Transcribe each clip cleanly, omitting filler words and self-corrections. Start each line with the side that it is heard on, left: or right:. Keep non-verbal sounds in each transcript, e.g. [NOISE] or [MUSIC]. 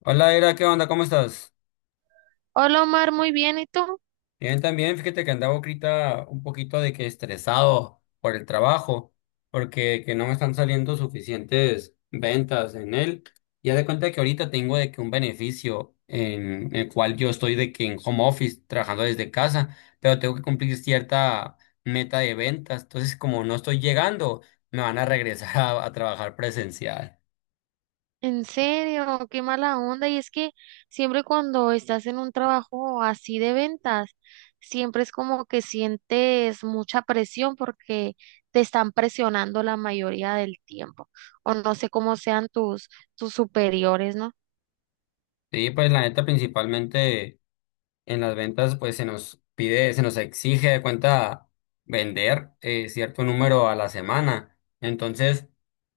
left: Hola, Era, ¿qué onda? ¿Cómo estás?
right: Hola Omar, muy bien, ¿y tú?
left: Bien, también, fíjate que andaba ahorita un poquito de que estresado por el trabajo, porque que no me están saliendo suficientes ventas en él. Ya de cuenta que ahorita tengo de que un beneficio en el cual yo estoy de que en home office, trabajando desde casa, pero tengo que cumplir cierta meta de ventas. Entonces, como no estoy llegando, me van a regresar a trabajar presencial.
right: En serio, qué mala onda. Y es que siempre cuando estás en un trabajo así de ventas, siempre es como que sientes mucha presión porque te están presionando la mayoría del tiempo. O no sé cómo sean tus superiores, ¿no?
left: Sí, pues la neta principalmente. En las ventas, pues se nos pide, se nos exige de cuenta vender cierto número a la semana. Entonces,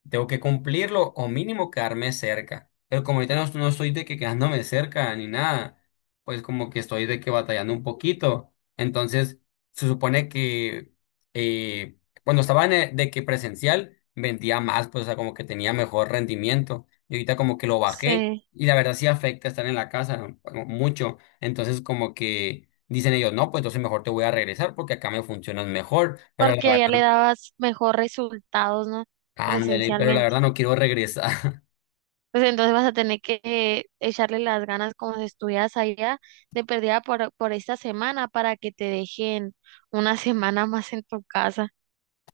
left: tengo que cumplirlo o mínimo quedarme cerca. Pero como ahorita no estoy de que quedándome cerca ni nada, pues como que estoy de que batallando un poquito. Entonces, se supone que eh, cuando estaba en el- de que presencial, vendía más, pues o sea, como que tenía mejor rendimiento. Y ahorita como que lo bajé
right: Sí,
left: y la verdad sí afecta estar en la casa, ¿no? Mucho. Entonces, como que dicen ellos, no, pues entonces mejor te voy a regresar porque acá me funcionas mejor, pero la
right: porque allá le
left: verdad,
right: dabas mejor resultados, ¿no?
left: ándale, pero la
right: Presencialmente.
left: verdad no quiero regresar. [LAUGHS]
right: Pues entonces vas a tener que echarle las ganas como si estuvieras allá de perdida por esta semana para que te dejen una [LAUGHS] semana más en tu casa.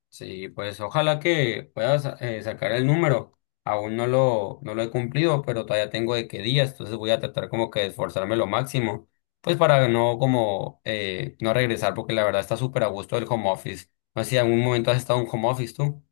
left: Sí, pues ojalá que puedas sacar el número. Aún no lo he cumplido, pero todavía tengo de qué días, entonces voy a tratar como que de esforzarme lo máximo, pues para no como no regresar, porque la verdad está súper a gusto el home office. No sé si en algún momento has estado en un home office tú.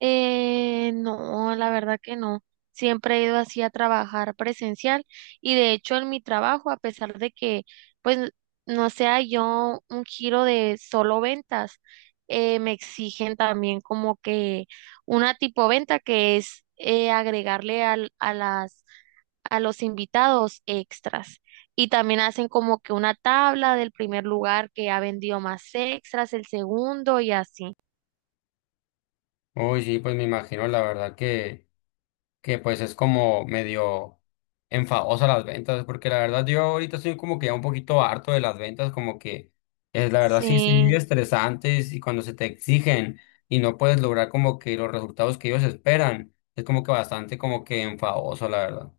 right: No, la verdad que no. Siempre he ido así a trabajar presencial y de hecho en mi trabajo, a pesar de que pues no sea yo un giro de solo ventas, me exigen también como que una tipo venta que es agregarle a las a los invitados extras. Y también hacen como que una tabla del primer lugar que ha vendido más extras, el segundo y así.
left: Uy, sí, pues me imagino la verdad que pues es como medio enfadosa las ventas, porque la verdad yo ahorita estoy como que ya un poquito harto de las ventas, como que es la verdad sí son muy
right: Sí.
left: estresantes y cuando se te exigen y no puedes lograr como que los resultados que ellos esperan, es como que bastante como que enfadoso, la verdad.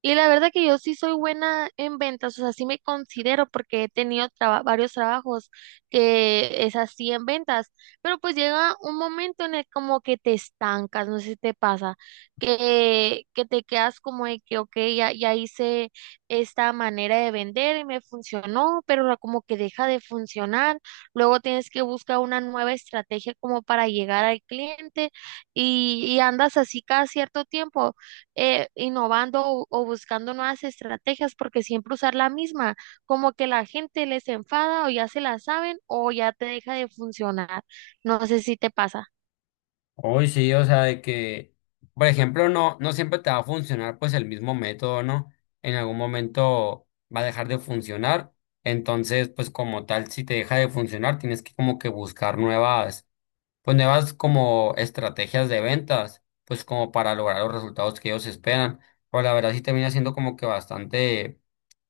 right: Y la verdad que yo sí soy buena en ventas, o sea, sí me considero porque he tenido varios trabajos que es así en ventas, pero pues llega un momento en el como que te estancas, no sé si te pasa, que te quedas como de que, ok, ya hice esta manera de vender y me funcionó, pero como que deja de funcionar, luego tienes que buscar una nueva estrategia como para llegar al cliente y andas así cada cierto tiempo innovando o buscando nuevas estrategias, porque siempre usar la misma, como que la gente les enfada o ya se la saben o ya te deja de funcionar. No sé si te pasa.
left: Hoy sí, o sea, de que, por ejemplo, no siempre te va a funcionar pues el mismo método, ¿no? En algún momento va a dejar de funcionar. Entonces, pues como tal, si te deja de funcionar, tienes que como que buscar nuevas pues nuevas como estrategias de ventas, pues como para lograr los resultados que ellos esperan. Pero la verdad sí termina siendo como que bastante,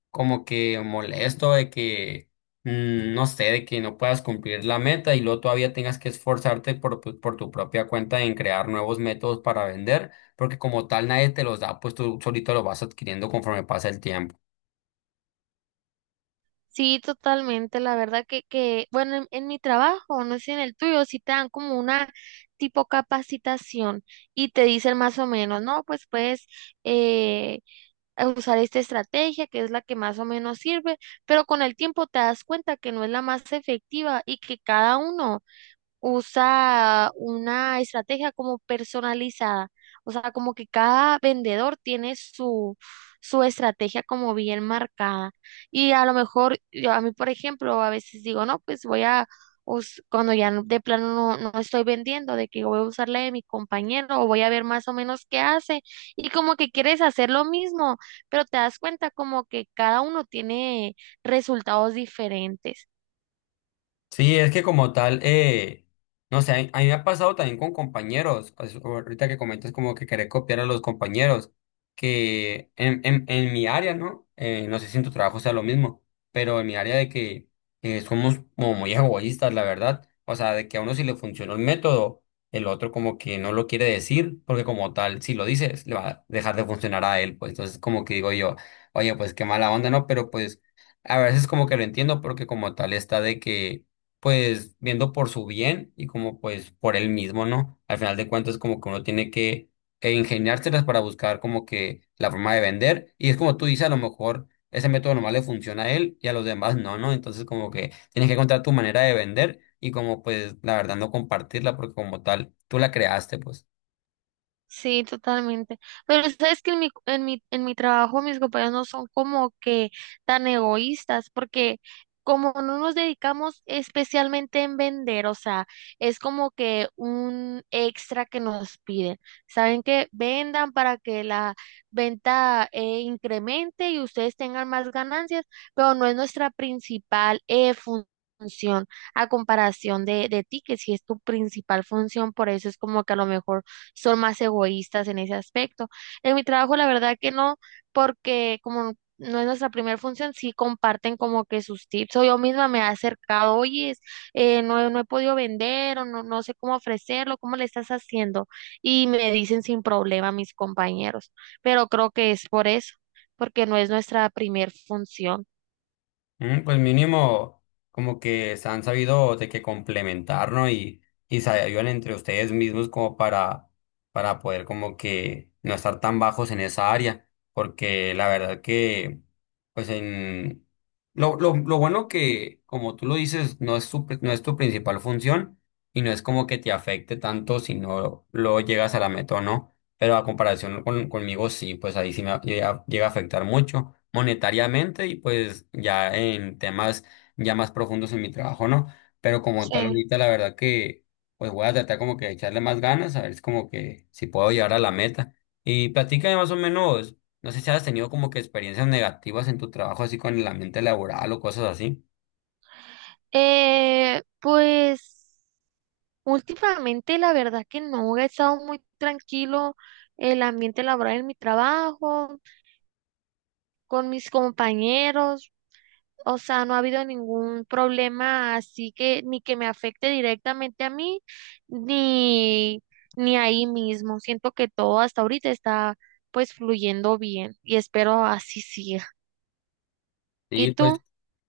left: como que molesto de que, no sé, de que no puedas cumplir la meta y luego todavía tengas que esforzarte por, por tu propia cuenta en crear nuevos métodos para vender, porque como tal nadie te los da, pues tú solito los vas adquiriendo conforme pasa el tiempo.
right: Sí, totalmente. La verdad que bueno, en mi trabajo, no sé si en el tuyo, sí te dan como una tipo capacitación y te dicen más o menos, no, pues puedes eh, usar esta estrategia que es la que más o menos sirve, pero con el tiempo te das cuenta que no es la más efectiva y que cada uno usa una estrategia como personalizada, o sea, como que cada vendedor tiene su estrategia como bien marcada. Y a lo mejor, yo a mí, por ejemplo, a veces digo, no, pues voy a, cuando de plano no, no estoy vendiendo, de que voy a usar la de mi compañero o voy a ver más o menos qué hace. Y como que quieres hacer lo mismo, pero te das cuenta como que cada uno tiene resultados diferentes.
left: Sí, es que como tal, no sé, a mí me ha pasado también con compañeros, pues, ahorita que comentas como que querer copiar a los compañeros, que en mi área, ¿no? No sé si en tu trabajo sea lo mismo, pero en mi área de que somos como muy egoístas, la verdad, o sea, de que a uno si le funcionó el método, el otro como que no lo quiere decir, porque como tal, si lo dices, le va a dejar de funcionar a él, pues entonces como que digo yo, oye, pues qué mala onda, ¿no? Pero pues a veces como que lo entiendo porque como tal está de que pues viendo por su bien y como pues por él mismo, ¿no? Al final de cuentas como que uno tiene que ingeniárselas para buscar como que la forma de vender y es como tú dices, a lo mejor ese método nomás le funciona a él y a los demás no, ¿no? Entonces como que tienes que encontrar tu manera de vender y como pues la verdad no compartirla porque como tal tú la creaste, pues.
right: Sí, totalmente. Pero sabes que en mi trabajo mis compañeros no son como que tan egoístas, porque como no nos dedicamos especialmente en vender, o sea, es como que un extra que nos piden. Saben que vendan para que la venta incremente y ustedes tengan más ganancias, pero no es nuestra principal función a comparación de ti, que si es tu principal función, por eso es como que a lo mejor son más egoístas en ese aspecto. En mi trabajo, la verdad que no, porque como no es nuestra primera función, sí comparten como que sus tips. O yo misma me he acercado, oye, no, no he podido vender o no, no sé cómo ofrecerlo, cómo le estás haciendo. Y me dicen sin problema mis compañeros, pero creo que es por eso, porque no es nuestra primera función.
left: Mm, pues mínimo, como que se han sabido de que complementar, ¿no? Y se ayudan entre ustedes mismos como para poder como que no estar tan bajos en esa área, porque la verdad que, pues en... Lo bueno que, como tú lo dices, no es no es tu principal función y no es como que te afecte tanto si no lo llegas a la meta, ¿no? Pero a comparación con, conmigo sí, pues ahí sí llega, llega a afectar mucho monetariamente y pues ya en temas ya más profundos en mi trabajo, ¿no? Pero como tal
right: Sí.
left: ahorita la verdad que pues voy a tratar como que de echarle más ganas, a ver es como que si puedo llegar a la meta. Y platícame más o menos, no sé si has tenido como que experiencias negativas en tu trabajo así con el ambiente laboral o cosas así.
right: Pues últimamente la verdad que no, he estado muy tranquilo el ambiente laboral en mi trabajo, con mis compañeros, o sea, no ha habido ningún problema así que ni que me afecte directamente a mí, ni, ni ahí mismo. Siento que todo hasta ahorita está pues fluyendo bien y espero así siga.
left: Sí,
right: ¿Y tú?
left: pues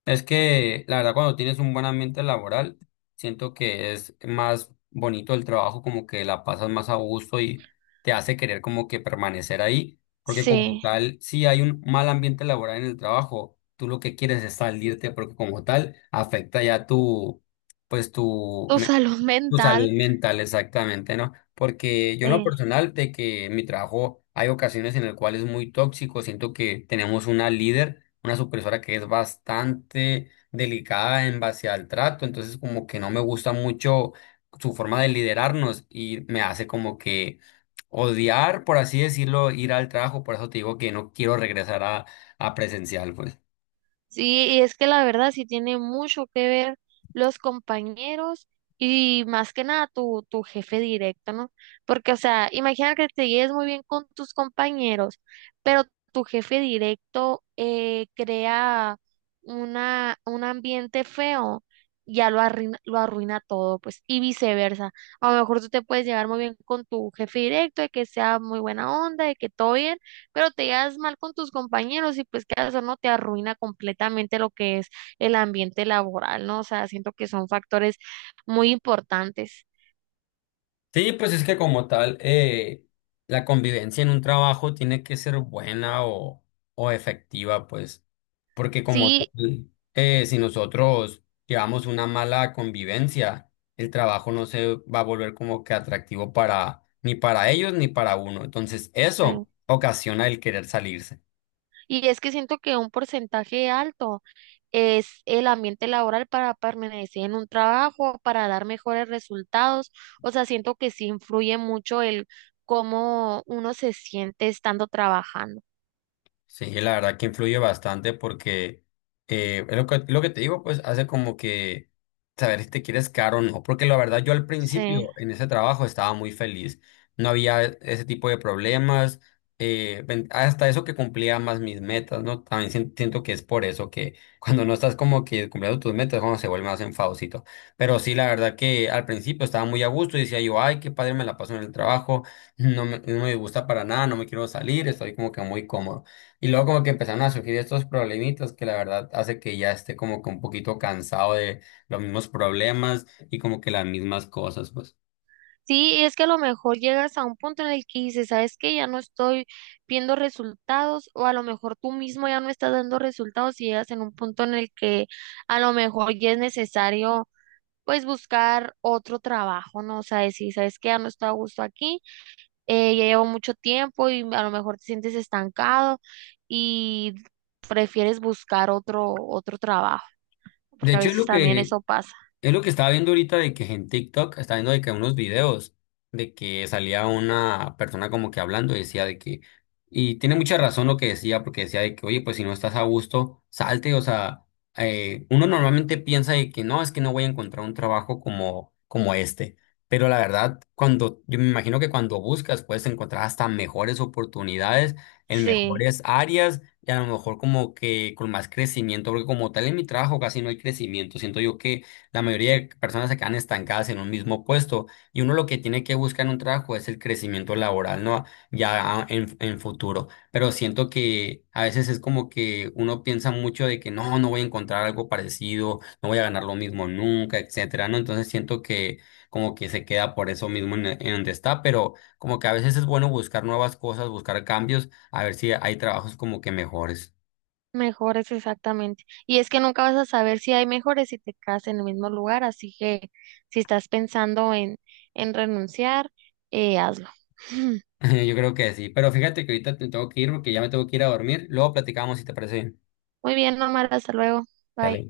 left: es que la verdad cuando tienes un buen ambiente laboral, siento que es más bonito el trabajo, como que la pasas más a gusto y te hace querer como que permanecer ahí, porque como
right: Sí,
left: tal, si hay un mal ambiente laboral en el trabajo, tú lo que quieres es salirte, porque como tal afecta ya tu, pues tu,
right: tu [LAUGHS] salud
left: tu
right: mental.
left: salud mental, exactamente, ¿no? Porque yo en lo
right: Sí.
left: personal, de que en mi trabajo hay ocasiones en las cuales es muy tóxico, siento que tenemos una líder, una supervisora que es bastante delicada en base al trato, entonces como que no me gusta mucho su forma de liderarnos y me hace como que odiar, por así decirlo, ir al trabajo, por eso te digo que no quiero regresar a presencial, pues.
right: Sí, y es que la verdad sí tiene mucho que ver los compañeros y más que nada tu jefe directo, ¿no? Porque, o sea, imagina que te lleves muy bien con tus compañeros, pero tu jefe directo crea un ambiente feo, ya lo arruina todo, pues, y viceversa. A lo mejor tú te puedes llevar muy bien con tu jefe directo, de que sea muy buena onda, de que todo bien pero te llevas mal con tus compañeros y pues que eso no te arruina completamente lo que es el ambiente laboral, ¿no? O sea, siento que son factores muy importantes.
left: Sí, pues es que como tal, la convivencia en un trabajo tiene que ser buena o efectiva, pues, porque como
right: Sí,
left: tal, si nosotros llevamos una mala convivencia, el trabajo no se va a volver como que atractivo para ni para ellos ni para uno. Entonces,
right: sí.
left: eso ocasiona el querer salirse.
right: Y es que siento que un porcentaje alto es el ambiente laboral para permanecer en un trabajo, para dar mejores resultados. O sea, siento que sí influye mucho el cómo uno se siente estando trabajando.
left: Sí, la verdad que influye bastante porque es lo que te digo, pues hace como que saber si te quieres caro o no. Porque la verdad, yo al
right: Sí.
left: principio en ese trabajo estaba muy feliz. No había e, ese tipo de problemas. Hasta eso que cumplía más mis metas, ¿no? También siento que es por eso que [LAUGHS] cuando no estás como que cumpliendo tus metas, cuando se vuelve más enfadocito. Pero sí, la verdad que al principio estaba muy a gusto y decía yo, ay, qué padre me la paso en el trabajo. No me gusta para nada, no me quiero salir, estoy como que muy cómodo. Y luego como que empezaron a surgir estos problemitas que la verdad hace que ya esté como que un poquito cansado de los mismos problemas y como que las mismas cosas, pues.
right: Sí, y es que a lo mejor llegas a un punto en el que dices, ¿sabes qué? Ya no estoy viendo resultados o a lo mejor tú mismo ya no estás dando resultados y llegas en un punto en el que a lo mejor ya es necesario pues buscar otro trabajo, ¿no? O sea, decir, ¿sabes qué? Ya no estoy a gusto aquí, ya llevo mucho tiempo y a lo mejor te sientes estancado y prefieres buscar otro trabajo,
left: De
right: porque a
left: hecho, es
right: veces
left: lo
right: también
left: que
right: eso pasa.
left: es lo que estaba viendo ahorita de que en TikTok estaba viendo de que unos videos de que salía una persona como que hablando y decía de que, y tiene mucha razón lo que decía, porque decía de que, oye, pues si no estás a gusto, salte, o sea, uno normalmente piensa de que no, es que no voy a encontrar un trabajo como este, pero la verdad, cuando, yo me imagino que cuando buscas puedes encontrar hasta mejores oportunidades en
right: Sí.
left: mejores áreas y a lo mejor como que con más crecimiento, porque como tal en mi trabajo casi no hay crecimiento, siento yo que la mayoría de personas se quedan estancadas en un mismo puesto y uno lo que tiene que buscar en un trabajo es el crecimiento laboral, ¿no? Ya en futuro. Pero siento que a veces es como que uno piensa mucho de que no, no voy a encontrar algo parecido, no voy a ganar lo mismo nunca, etcétera, ¿no? Entonces siento que como que se queda por eso mismo en donde está, pero como que a veces es bueno buscar nuevas cosas, buscar cambios, a ver si hay trabajos como que mejores.
right: Mejores, exactamente. Y es que nunca vas a saber si hay mejores si te quedas en el mismo lugar, así que si estás pensando en renunciar, hazlo. [LAUGHS]
left: [LAUGHS] Yo creo que sí, pero fíjate que ahorita te tengo que ir porque ya me tengo que ir a dormir. Luego platicamos si te parece bien.
right: Muy bien, Norma, hasta luego.
left: Dale.
right: Bye.